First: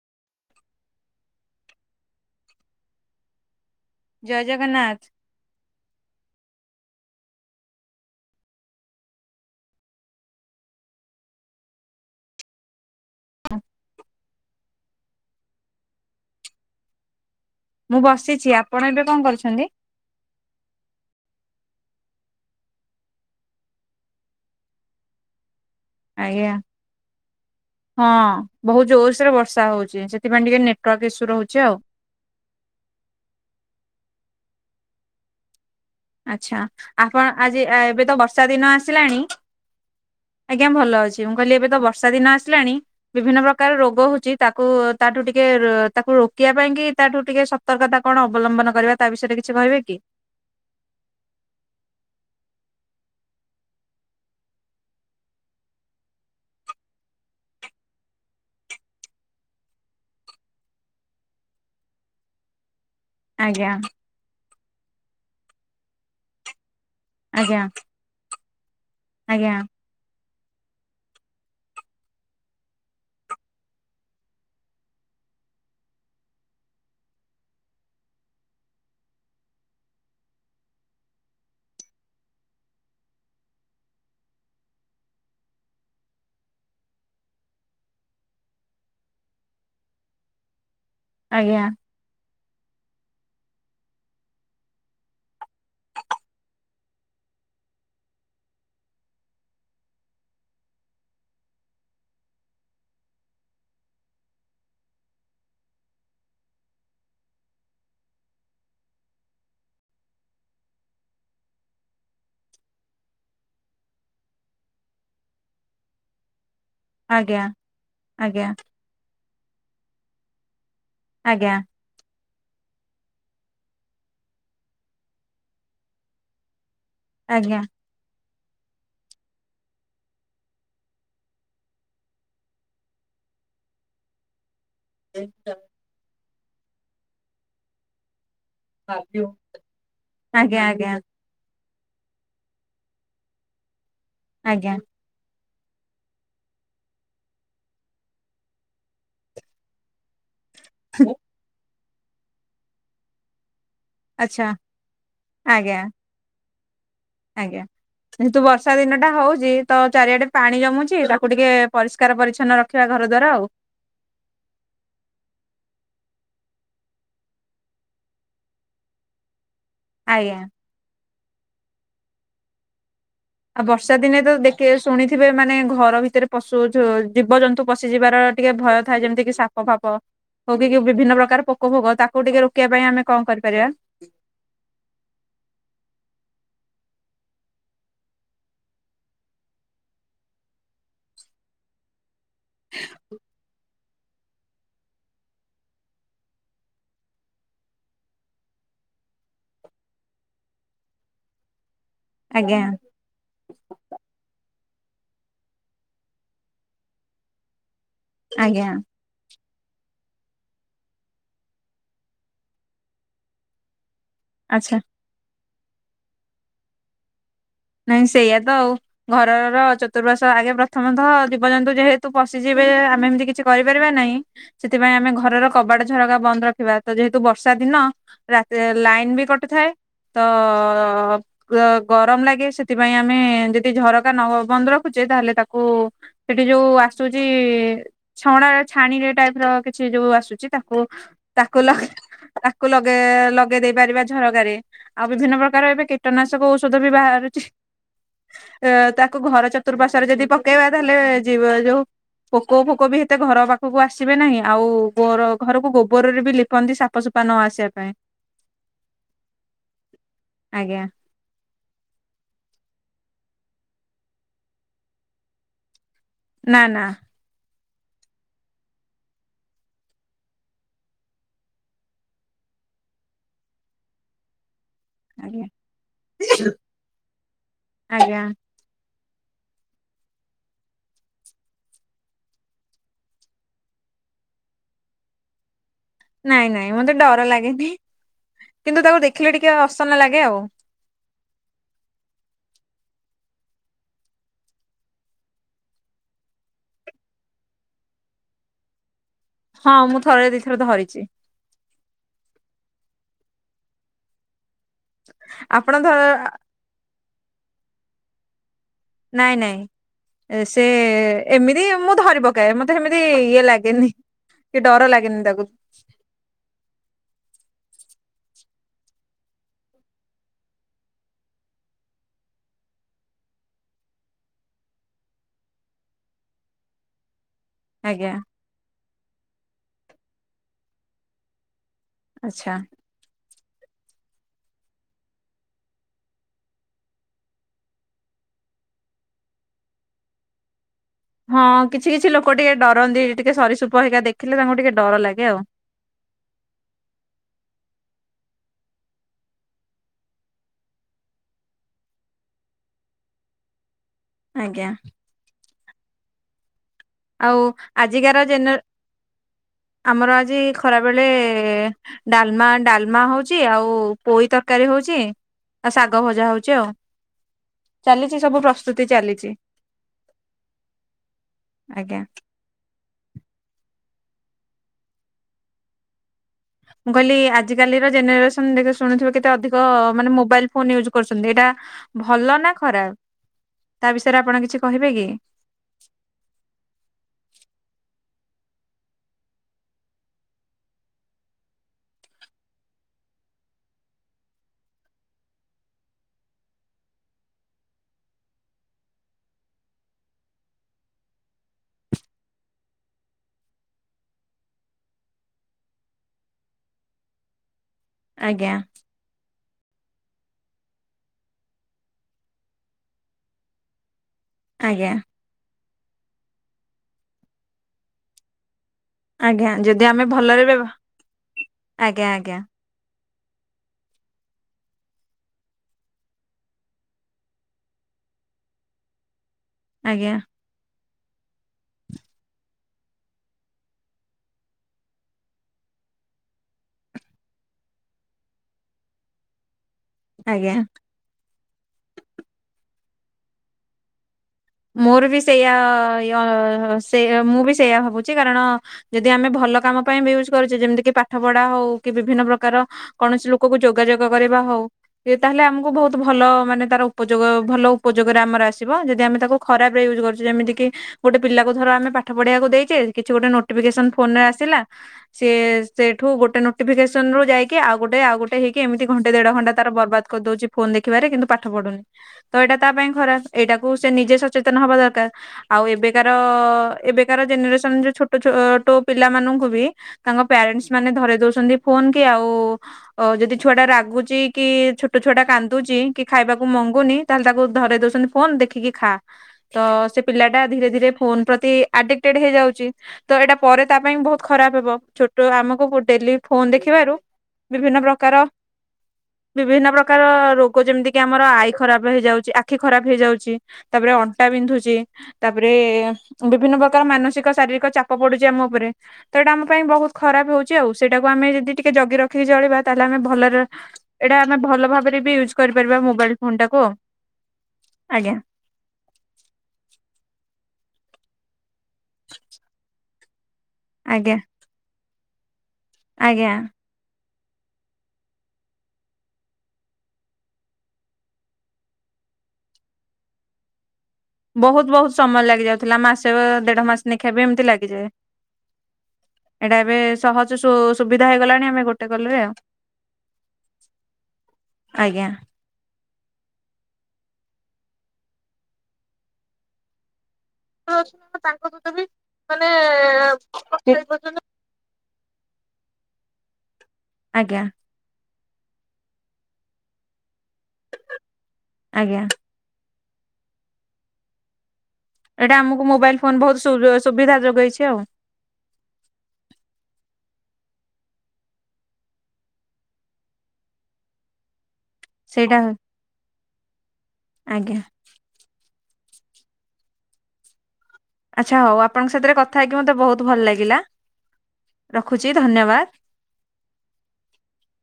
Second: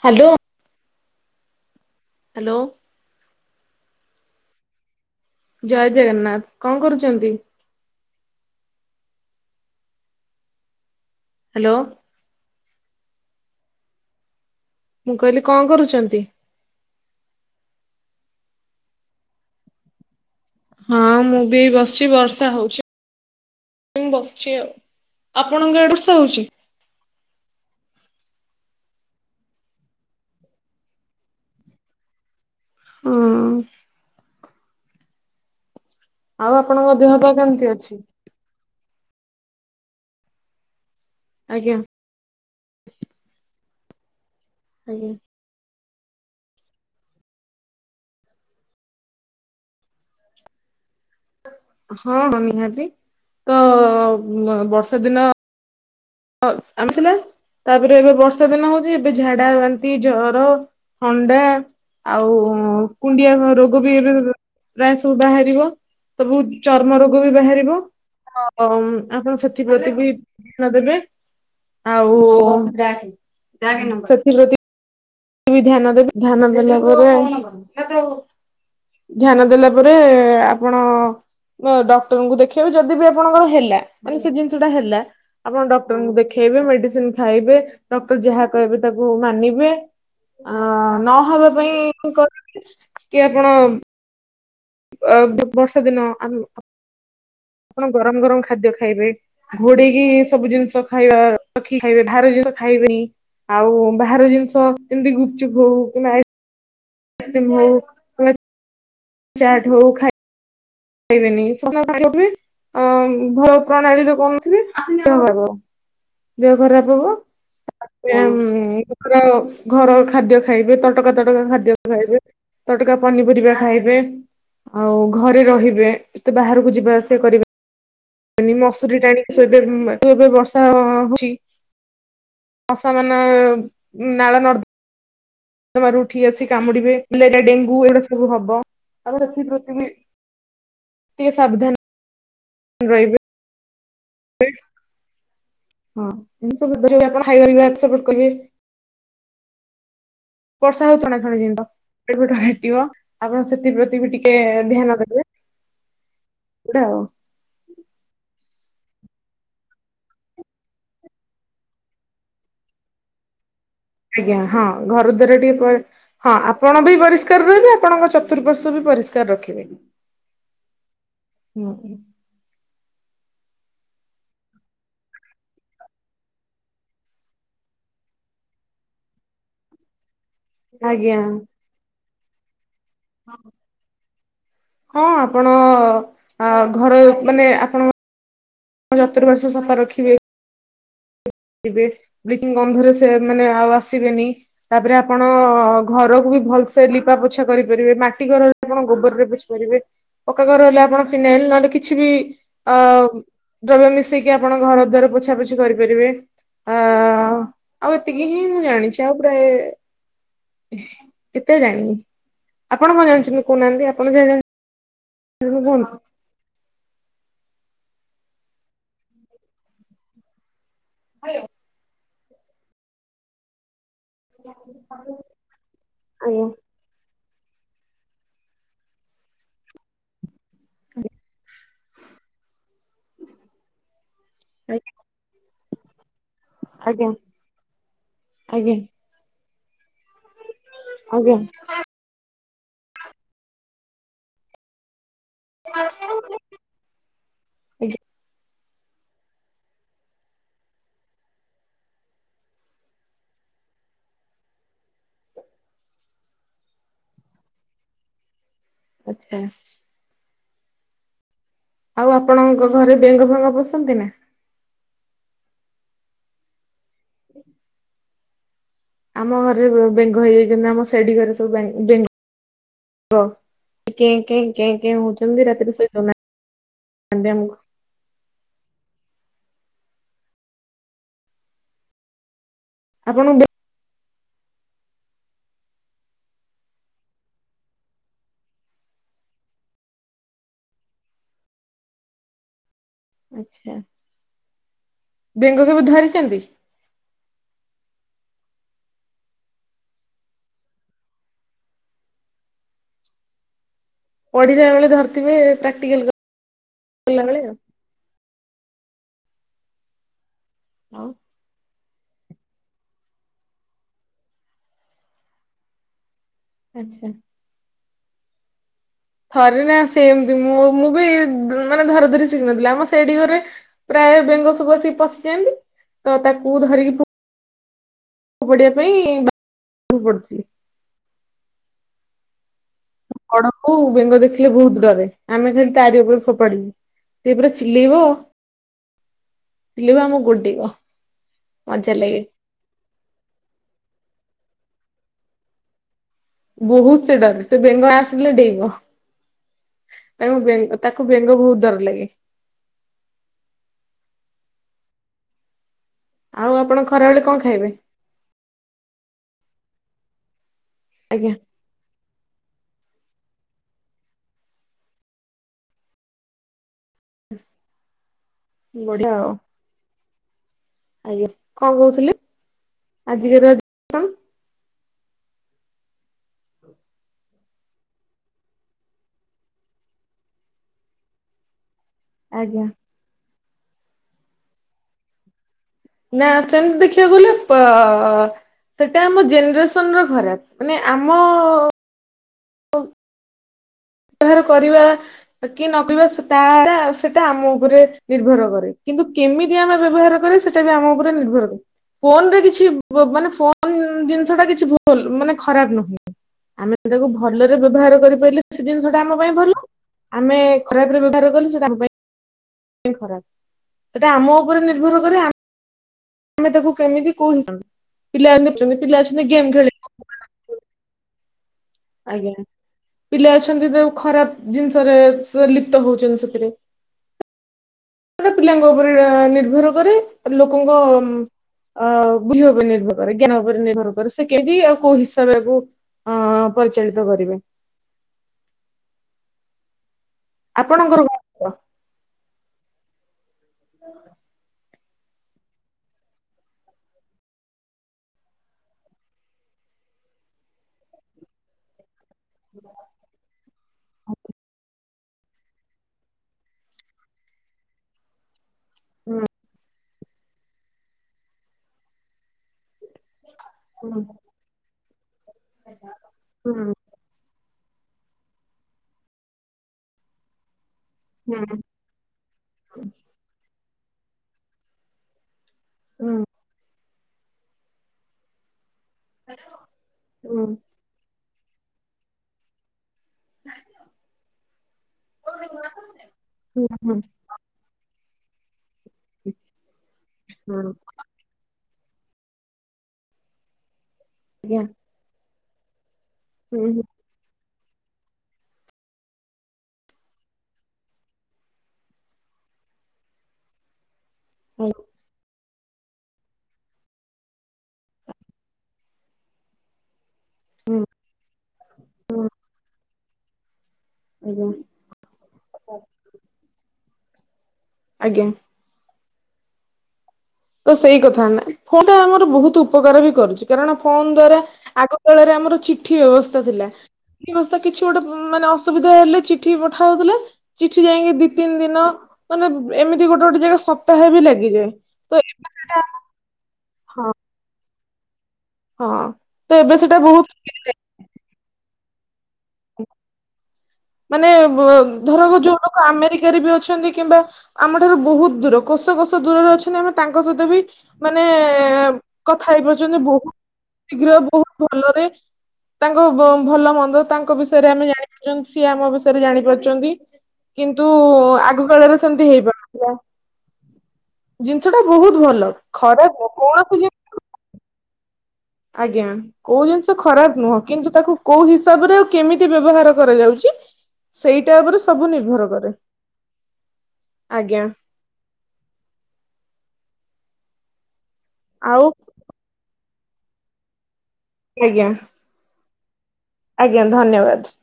Hello. Hello. ଜୟ ଜଗନ୍ନାଥ। ଜୟ ଜଗନ୍ନାଥ କଁ କରୁଚନ୍ତି। ହାଲୋ। ମୁଁ କହିଲି କଁ କରୁଚନ୍ତି। ମୁଁ ବସିଛି ଆପଣ ଏବେ କଁ କରୁଛନ୍ତି। ହଁ ମୁଁ ବି ଏଇ ବସିଛି ବର୍ଷା ହୋଉଛି। ବସିଛି ଆଉ ଆପଣଙ୍କ ଆଡେ ବର୍ଷା ହୋଉଛି। ଆଜ୍ଞା ହଁ ବୋହୁତ ଜୋରସରେ ବର୍ଷା ହୋଉଚି ସେଥିପାଇଁ ଟିକେ ନେଟୱାର୍କ ଇସୁ ରୋହୁଛି ଆଉ। ହଁ। ଆଉ ଆଛା ଆପଣଙ୍କ ଦେହ ଆପଣ ପା ଆଜି କେମିତି ଆ ଅଛି? ଏବେ ତ ବର୍ଷା ଦିନ ଆସ ସିଲାଣି ଆଜ୍ଞା ଭଲ ଅଛି ମୁଁ କହିଲି ଏବେ ଆଜ୍ଞା ତ ବର୍ଷା ଦିନ ଆସି ସିଲାଣି ବିଭିନ୍ନ ପ୍ରକାର ରୋଗୋ ହୋଉଚି ତାକୁ ଆଜ୍ଞା ତାଠୁ ଟିକେ ର ତାକୁ ରୋକିବା ପାଇଁ କି ତାଠୁ ଟିକେ ସତର୍କତା କଣ ଅବଲମ୍ବନ କରିବା ତା ବିଷୟରେ କିଛି କହିବେ କି? ହଁ ହଁ ନିହାତି ତ ମ ବର୍ଷା ଦିନ ଆମେ ସିନା ତାପେରେ ଏବେ ବର୍ଷା ଦିନ ହୋଉଚି ଏବେ ଝାଡା ବାନ୍ତି ଜର ଥଣ୍ଡା ଆଉ କୁଣ୍ଡିଆ ଆଜ୍ଞା ରୋଗୋ ବି ଏବେ ଏବେ ପ୍ରାୟ ସବୁ ବାହାରିବ ସବୁ ଚର୍ମ ରୋଗୋ ବି ଆଜ୍ଞା ବାହାରିବ ତ ଆପଣ ଆଜ୍ଞା ସେଥିପ୍ରତି ବି ଧ୍ୟାନ ଦେବେ। ଆଉ ବି ଧ୍ୟାନ ଦେବେ ଧ୍ୟାନ ଦେଲା ପରେ ଧ୍ୟାନ ଦେଲା ପରେ ଆପଣ ବ ଡକ୍ଟରଙ୍କୁ ଦେଖେଇବ ଯଦି ବି ଆପଣଙ୍କର ହେଲା ମାନେ ସେ ଜିନିଷ ଟା ହେଲା ଆପଣ ଡକ୍ଟରଙ୍କୁ ଦେଖେଇ ଇବେ ମେଡ଼ିସିନ୍ ଖାଇବେ ଡକ୍ଟର ଯାହା କହିବେ ତାକୁ ମାନିବେ ଆ ଆଁ ନହବା ଆଜ୍ଞା ପାଇଁ କଣ କି ଆପଣ ଅ ବ ବର୍ଷା ଦିନ ଆମ ହ ଆପଣ ଗରମ ଗରମ ଖାଦ୍ୟ ଖାଇବେ ଘୋଡେଇକି ସବୁ ଜିନିଷ ଖାଇବା ରଖି ଖାଇବେହାର ଜିନିଷ ଖାଇବେନି ଆଉ ବାହାର ଜିନିଷ ଏମତି ଗୁପଚୁପ ହଉ ହ ଚାଟ ହଉ ଖାଇ ଖାଇବନି [unintelligible] ଅ ଭଲ ପ୍ରଣାଳୀ ଯ କଣଥିଲ ଦେହ ଖରାପ ହବ ଆଜ୍ଞା ତାପ ଆଜ୍ଞା ଘର ଘର ଖାଦ୍ୟ ଖାଇବେ ତ ତଟକା ତଟକା ଖାଦ୍ୟ ଖାଇବେ ତଟକା ପନିପରିବା ଖାଇବେ ଆଉ ଘରେ ରହିବେ ବେ ଏତେବାହାରକୁ ଯିବା ଆସିବା କରିବେ ଆଜ୍ଞା ନି ମସୁରୀ ଟାଣିକି ଶୋଇବେ ସେ ଏବେ ଏବେ ବ- ବର୍ଷା ହଉଚି। ଆସ ମାନ ନାଳ ନାର୍ଦମ ତମ ର ଉଠି ଅଛି କାମୁଡିବେ ମେଲେରିଆ ଡେଙ୍ଗୁ ଏଗୁଡା ସବୁ ହବ ହବ ଆମ ସେଥିପତି ବି ଆଜ୍ଞା ଆଜ୍ଞା ଆଜ୍ଞା ଟିକେ ସାବଧାନ ରହିବେ। ଆଜ୍ଞା। ହଁ ଏମିତି ସବୁପ ହାଇଗ ସପୋର୍ଟ କରିବେ। ବର୍ଷା ହଉ ଛଣା ଛଣି ଜିନିଷ ପେଟ ଫେଟ କାଟିବ ଆପଣ ସେ ସେ ପ୍ରତି ବି ଟିକେ ଆଚ୍ଛା ଧ୍ୟାନ ଆଜ୍ଞା ଦେବେ ଆଉ ଆଜ୍ଞା। କିନ୍ତୁ ବର୍ଷା ଦିନ ଟା ହଉଛି ତ ଚାରିଆଡେ ପାଣି ଜମୁଛି ତାକୁ ଟିକେ ପରିଷ୍କାର ପରିଚ୍ଛନ୍ନ ରଖିବା କଥ ଘରଦ୍ୱାର ଆଉ। ଆଜ୍ଞା ହଁ ଘର ଦ୍ଵାରା ଟିକେ ହଁ ଆପଣ ବି ପରିଷ୍କାର ରହିବେ ଆପଣଙ୍କ ଚତୁଃପାର୍ଶ୍ଵ ବି ପରିଷ୍କାର ରଖିବେନି। ଆଜ୍ଞା। ଓହୋ। ଆଉ ବର୍ଷା ଦିନେ ତ ଦେଖେ ଶୁଣିଥିବେ ମାନେ ଘର ଭିତରେ ପଶୁ ଜୀବଜନ୍ତୁ ପଶିଯିବାର ଟିକେ ଭୟ ଥାଏ ଯେମିତି କିି ସାପ ଫାପ ହଉ କି କି ବିଭିନ୍ନ ଆଜ୍ଞା ପ୍ରକାର ପୋକ ଫୋକ ତାକୁ ଟିକେ ରୋକ୍ ହଁ ଆପଣ ଆ ଘର ମାନେ ଆପଣ ଚତୁଃପାର୍ଶ୍ଵସଫା ରଖିବେ। ବ୍ଚ କମ ଧ ସେ ମାନେ ଆଉ ଆସିବେନି ତାପରେ ଆପଣ ଘରକୁ ବି ଭଲସେ ଲିପା ପୋଛା କରିପାରିବେ ମାଟି ଘରରେ ଆପଣ ଗୋବରରେ ପୋଛି ପାରିବେ ପକ୍କା ଘର ହେଲେ ଆପଣ ଫିନାଇଲ ନହେଲେ କିଛି କିଛି ବି ଆଜ୍ଞା ଅ- ଦ୍ରବ୍ୟ ମିଶେଇକି ଆପଣ ଘର ଦ୍ଵାର ପୋଛାପୋଛି କରିପାରିବେ। ଅ-ଆଉ ଏତିକି ହିଁ ମୁଁ ଆଜ୍ଞା ଜାଣିଛି ଆଉ ପ୍ରାୟେ ଏତେ ଜାଣିନି ଆପଣ କଣ ଜାଣିଛନ୍ତି? କହୁନାହାନ୍ତି। [unintelligible] ଆଚ୍ଛା। ଆଉ ସବୁ ଭଲ ନାଇଁ ସେଇଆ ତ ଆଉ ଘରର ଚତୁଃପାର୍ଶ୍ଵ ଆଗେ ପ୍ରଥମତଃ ଜୀବଜନ୍ତୁ ଯେହେତୁ ତୁ ପଶିଯିବେ ଆମେ ଏମିତି କିଛି କରିପାରିବା ନାହିଁ। ସେଥିପାଇଁ ଆମେ ଘରର କବାଟ ଝରକା ବନ୍ଦ ଆଜ୍ଞା ରଖିବା ଯେ ତୁ ବର୍ଷା ଦିନ ରାତିରେ ଲାଇନ ବି କଟୁଥାଏ। ତ ଗରମ ଲାଗେ। ସେଥିପାଇଁ ଆମେ ଯଦି ଝରକା ନ ବନ୍ଦ ରଖୁଛେ ତାହେଲେ ତାକୁ ସେଠି ଯୋଉ ଆଜ୍ଞା ଆସୁଛି ଛଣା ଆଜ୍ଞା ଛାଣ ଟାଇପ ର କିଛି ଯୋଉ ଆସୁଛି ତାକୁ ଆଜ୍ଞା ତାକୁ ତାକୁ ଲଗେଇ- ଲଗେଇ ଦେଇ ପାରିବା ଝରକାରେ। ଆଉ ବିଭିନ୍ନ ପ୍ରକାର ଏବେ କୀଟନାଶକ ଔଷଧ ବି ବାହାରୁଛି। [unintelligible] ଏ ତାକୁ ଘର ଚତୁର୍ପାର୍ଶଵରେ ଯଦି ପକେଇବା ତାହେଲେ ଯିବ ଯୋଉ ପୋକ ଫୋକ ବି ଏତେ ଘର ପାଖକୁ ଆସିବେ ନାହିଁ ଆଉ ଘରକୁ ଗୋବରରେ ବି ଲିପନ୍ତି ସାପସ ନ ଆସିବା ପାଇଁ। ଆଚ୍ଛା। ଆଜ୍ଞା। ଆଉ ଆପଣଙ୍କ ଘରେ ବେଙ୍ଗ ଫେଙ୍ଗ ପସନ୍ତି ନା। ନା ନା। ଆମ ଘରେ ବେଙ୍ଗ ହେଇଯାଇଛନ୍ତି, ଆମ ସେଢୀ ଘରେ ସବୁ ବେ ଙ୍ଗ କେଁ କେଁ। କେଁ କେଁ ହଉଛନ୍ତି ଆଜ୍ଞା ରାତିରେ ସୋଇଦଉ ନାହାଁନ୍ତି ଆମକୁ। ଆଜ୍ଞା ଆପଣଙ୍କୁ ନାଇଁ ନାଇଁ ମତେ ଡର ଲାଗେନି। କିନ୍ତୁ ତାକୁ ଦେଖିଲେ ଟିକେ ଅସନା ଲାଗେ ଆଉ। ଆଛା ବେଙ୍ଗ କେବେ ଧରିଛନ୍ତି? ହଁ ମୁଁ ଥରେ ଦିଇ ଥର ଧରିଛି। ପଢିଲା ବେଳେ ଧରିଥିବେ ଆପଣ ଧର ପ୍ରାକ୍ଟିକାଲ କଲା ବେଳେ। ନାଇଁ ନାଇଁ ସେ ଆଉ। ଏମିତି ମୁଁ ଧରି ପକାଏ ମତେ ସେମିତି ଇଏ ଲାଗେନି କି ଡର ଲାଗେନି ତାକୁ। ଆଚ୍ଛା। ଥରେ ନା ସେମତି ମୁଁ ମୁଁ ବି ମାନେ ଧରା ଧରି ଶିଖିନଥିଲି ଆମ ସେଡି ଘରେ ପ୍ରା ଏ ବେଙ୍ଗ ସବୁ ଆସିକି ପଶିଜାନ୍ତି ତ ତାକୁ ଧରିକି। ଆଜ୍ଞା। ଫୋପାଡ଼ିବା ପାଇଁ [inaudible] କରୁଥିଲି ଆଛା। ବଡ଼ବୋଉ ବେଙ୍ଗ ଦେଖିଲେ ବହୁତ ଡରେ, ଆମେ ଖାଲି ତାରି ଉପରେ ଫୋପାଡିବୁ। ସେପୁରା ଚିଲେଇବ ଚିଲେଇବ ଆମକୁ ଗୋଡେଇବ। ହଁ ମଜା କିଛି କିଛି ଲାଗେ ଲୋକ ଟିକେ ଡରନ୍ତି ଟିକେ ସରିଶ୍ରୁପ ହେରିକା ଦେଖିଲେ ତାଙ୍କ। ଟିକେ ଡର ଲାଗେ ଆଉ। ବହୁତ ସେ ଡରେ ସେ ବେଙ୍ଗ ଆସିଲେ ଡେଇଁବ। ତାଙ୍କୁ ବେଙ୍ଗ ତାକୁ ବେଙ୍ଗ ବହୁତ ଡର ଲାଗେ। ଆଜ୍ଞା।। ଆଉ ଆପଣ କ ଆଉ ଆଜିକାର ଜେନେର ଆମର ଆଜି ଖରାବେଳେ ଆଜ୍ଞା ଡାଲମା ଡାଲ ମା ହଉଛି ଆଉ ପୋଇ ତରକାରୀ ହଉଛି ଆଉ ଶାଗ ଭଜା ହଉଛି ଆଉ। ଚାଲିଛି ସବୁ ପ୍ରସ୍ତୁତି ବଢିଆ ଆଉ ଚାଲିଛି। ଆଜ୍ଞା କଣ ଆଜ୍ଞା। କହୁଥିଲେ ଆଜିକା ମୁଁ କହିଲି ଆଜି କାଲି। ର ଜେନେରେସନ ଦେଖ ଶୁଣୁଥିବ କେତେ ଅଧିକ ମାନେ ମୋବାଇଲ ଫୋନ ୟୁଜ୍ କରୁଛନ୍ତି ଏଇଟା। ଭଲ ନା ଆଜ୍ଞା ଖରାପ ତା ବିଷୟରେ ଆପଣ କିଛି କହିବେ କି। ନା ସେମିତି ଦେଖିବାକୁ ଗଲେ ପ ସେଟା ଆମ ଜେନେରେସନ ର ଖରାପ ମାନେ ଆମ ଓ। ବ୍ୟବହାର କରିବା କି ନକରିବା ତାର ସେଟା ଆମ ଉପରେ ନିର୍ଭର କରେ। କିନ୍ତୁ କେମିତି ଆମେ ବ୍ୟବହାର କରିବା ସେଟା ବି ଆମ ଉପରେ ନିର୍ଭର କରେ। ଫୋନରେ କିଛି ବ ମାନେ ଫୋନ ଜିନିଷ ଟା କିଛି ଭୁଲ ମାନେ ଖରାପ ନୁହେଁ। ଆମେ ତାକୁ ଭଲରେ ବ୍ୟବହାର କରିପାରିଲେ ଆଜ୍ଞା ସେ ଜିନିଷ ଟା ଆମ ପାଇଁ ଭଲ। ଆମେ ଖରାପ ରେ ବ୍ୟବହାର କଲେ ସେଟା ଆମ ପାଇଁ ଖରାପ। ସେଟା ଆମ ଉପରେ ଆଜ୍ଞା ନିର୍ଭର କରେ ଆ ଆମେ ତାକୁ କେମିତି କୋଉ ହିସାବ ରେ ପିଲା ଇଏ କରୁଛନ୍ତି ପିଲା ଅଛନ୍ତି ଗେମ୍ ଆଜ୍ଞା ଯଦି ଆମେ ଭଲରେ ଖେଲିବେ। ବ୍ୟବ ଆଜ୍ଞା ଆଜ୍ଞା। ପିଲା ଅଛନ୍ତି ତାକୁ ଖରାପ ଜିନିଷରେ ସେ ଲିପ୍ତ ହଉଛନ୍ତି ସେଥିରେ। ସେଇଟା ପିଲାଙ୍କ ଉପରେ ନିର୍ଭର କରେ ଆଜ୍ଞା ଲୋକଙ୍କ। ଅ ବୁଧି ଉପରେ ନିର୍ଭର କରେ ଜ୍ଞାନ ଉପରେ ନିର୍ଭର କରେ, ସେ କେହି ଆଉ କୋଉ ହିସାବ ରେ ଆକୁ। ଅଁ, ପରିଚାଳିତ କରିବେ। ଆଜ୍ଞା। କ [inaudible] ମୋର ବି ସେଇଆ ୟ-ସେ ମୁଁ ବି ସେଇଆ ଭାବୁଛି। କାରଣ ଯଦି ଆମେ ଭଲ କାମ ପାଇଁ ବି ୟୁଜ୍ କରିଚୁ। ଯେମିତି କି ପାଠ ପଢା ହଉ କି ବିଭି ବିଭିନ୍ନ ପ୍ରକାର କୌଣସି ଲୋକକୁ ଯୋଗାଯୋଗ କରିବା ହଉ। ଏ ତାହେଲେ ଆମକୁ ବହୁତ ଭଲ ମାନେ ତାର ଉପଯୋଗ ଭଲ ଉପଯୋଗରେ ଆମର ଆସିବ। ଯଦି ଆମେ ତାକୁ ଏବେ ୟୁଜ୍ କରୁଚୁ ଯେମିତି କି ଗୋଟେ ପିଲାକୁ ଧର ଆମେ ପାଠ ପଢିବାକୁ ଦେଇଚେ କିଛି ଗୋଟେ ନୋଟିଫିକେସନ୍ ଫୋନ୍ ରେ ହୁଁ ଆସିଲା ସିଏ ସେଉଠୁ ଗୋଟେ ନୋଟିଫିକସନ୍ ରୁ ଯାଇ କି ଆଉ ଗୁଟେ ଆଉ ଗୁଟେ ହେଇକି ଏମିତି ଘଣ୍ଟେ ଦେଢ ଘଣ୍ଟା ତାର ବର୍ବାଦ କରଦଉଚି। ଫୋନ୍ ଦେଖିବାରେ କିନ୍ତୁ ପାଠ ହୁଁ ପଢୁନି। ତ ଏଇଟା ତା ପାଇଁ ଖରାପ। ଏଇଟାକୁ ସେ ନିଜେ ସଚେତନ ହବା ଦରକାର। ଆଉ ଏବେକାର ହୁଁ ଏବେକାର ଜେନେରେସନ୍ ରେ ଛୋଟ ଛୋ ଟ ପିଲାମାନଙ୍କୁ ବି ତାଙ୍କ ହୁଁ ପ୍ୟାରେଣ୍ଟସ୍ ମାନେ ଧରେଇ ଦଉଛନ୍ତି ଫୋନ୍ କି ଆଉ ଓ ଯଦି ଛୁଆଟା ରାଗୁଚି କି ଛୋଟ ଛୁଆଟା କାନ୍ଦୁଚି କି ଖାଇବାକୁ ହୁଁ ହୁଁ ମଗୁନି ତାହେଲେ ତାକୁ ଧରେଇ ଦଉଛନ୍ତି ଫୋନ୍ ଦେଖିକି ଖା। ତ ସେ ପିଲା ଟା ହୁଁ ଧୀରେ ଧୀରେ ଫୋନ୍ ପ୍ରତି ଆଡିକଟେଡ୍ ହେଇଯାଉଚି। ତ ଏଇଟା ପରେ ତା ପାଇଁ ବହୁତ ଖରାପ ଆଜ୍ଞା। ହେବ। ଛୋଟ ଆମକୁ ଡେଲି ଫୋନ୍ ହୁଁ ହୁଁ ଦେଖିବାରୁ ବିଭିନ୍ନ ପ୍ରକାର ବିଭିନ୍ନ ପ୍ରକାର ରୋଗ ଯେମିତି କିି ଆମର ଆଈ ଖରାପ ହେଇଯାଉଚି। ଆଖି ଖରାପ ହେଇଯାଉଚି। ତାପରେ ଅଣ୍ଟା ବିନ୍ଧୁଚି। ଆଜ୍ଞା ତାପ ରେ ଉଁ, ବିଭିନ୍ନ ପ୍ରକାର ମାନସିକ ଶାରୀରିକ ଚାପ ପଡୁଚି ଆମ ଉପରେ। ତ ଏଇଟା ଆମ ପାଇଁ ବହୁତ ଖରାପ ହଉଚି ଆଉ। ହୁଁ ସେଇଟାକୁ ଆମେ ଯଦି ଟିକେ ଜଗି ରଖିକି ଚଳିବା ତାହେଲେ ଆମେ ଭଲରେ ଏଇଟା ଆମେ ଆଜ୍ଞା ଭଲ ଭାବରେ ବି ୟୁଜ୍ କରିପାରିବା ମୋବାଇଲୂ ଫୋନ୍ ଟା କୁ। ଆଜ୍ଞା। ତ ସେଇ କଥା ନା ଫୋନ୍ ଟା ଆମର ବହୁତ ଉପକାର ବି କରୁଚି। କାରଣ ଫୋନ୍ ଆଜ୍ଞା ଦ୍ଵାରା ଆଗ କାଳରେ ଆମର ଚିଠି ଆଜ୍ଞା ବ୍ୟବସ୍ଥା ଥିଲା। କି ଅସ କିଛି ଗୋଟେ ଉଁ, ମାନେ ଅସୁବିଧା ହେଲେ ଚିଠି ପଠା ହଉଥିଲା। ଚିଠି ଯାଇକି ଦି ତିନି ଦିନ ମାନେ ଏମିତି ଗୋଟେ ଗୋଟେ ଜାଗା ସପ୍ତାହେ ବି ବହୁତ ଲାଗିଯାଏ। ବହୁତ ତ ସମୟ ଏବେ ଲାଗି ଯାଉଥିଲା। ସେଟା ମାସେ ଦେଢ ମାସ ନେଖା ହଁ ବି ଏମିତି ଲାଗିଯାଏ। ହଁ ଏଇଟା ତ ଏବେ ସେଟା ବହୁତ ସହଜ ସୁ-ସୁବିଧା ହେଇଗଲାଣି ଆମେ ଗୋଟେ କଲରେ ଆଉ। ଉ ମାନେ ବ- ଆଜ୍ଞା ଧର ଯୋଉ ଲୋକ ଆମେରିକାରେ ବି ଅଛନ୍ତି। କିମ୍ବା ଆମ ଠାରୁ ବହୁତ ଦୂର। କୋଷ କୋଷ ଦୂରରେ ଅଛନ୍ତି। ଆମେ ତାଙ୍କ ସହିତ ବି ଅଛି ମାନେ ତାଙ୍କ ସହିତ ବି କଥା ହେଇପାରୁଛନ୍ତି ମାନେ ବହୁତ ଶୀଘ୍ର ଆଜ୍ଞା ବହୁତ ଭଲର। ରେ ତାଙ୍କ ବ-ଭଲ ମନ୍ଦ ତାଙ୍କ ବିଷୟରେ ଆମେ ଜାଣି ପାରୁଚନ। ସିଏ ଆମ ବିଷୟରେ ଜାଣି ପାରୁଚନ୍ତି। କିନ୍ତୁ ଆଗ କାଳରେ ଆଜ୍ଞା ସେମିତି ହେଇପାରୁନଥିଲା। ଯେ ସେଟା ବହୁତ ଏଇଟା ଭଲ ଆମକୁ ମୋବାଇଲ ଫୋନ ଖରାପ ବହୁତ କ-କୌଣସି ସୁବିଧା ଜିନିଷ ଯୋଗେଇଛି ଆଉ। ଆଜ୍ଞା, କୋଉ ଜିନିଷ ଖରାପ ନୁହଁ କିନ୍ତୁ ତାକୁ କୋଉ ହିସାବରେ ଆଉ କେମିତି ବ୍ୟବହାର କରାଯାଉଚି। ସେଇଟା ଉପରେ ସବୁ ସେଇଟା ନିର୍ଭର କରେ। ଆଜ୍ଞା। ଆଚ୍ଛା ହଉ ଆଉ ଆପଣଙ୍କ ସାଥିରେ କଥା ହେଇକି ମୋତେ ବହୁତ ଭଲ ଲାଗିଲା। ଆଜ୍ଞା ରଖୁଚି ଧନ୍ୟବାଦ। ଆଜ୍ଞା ଧନ୍ୟବାଦ।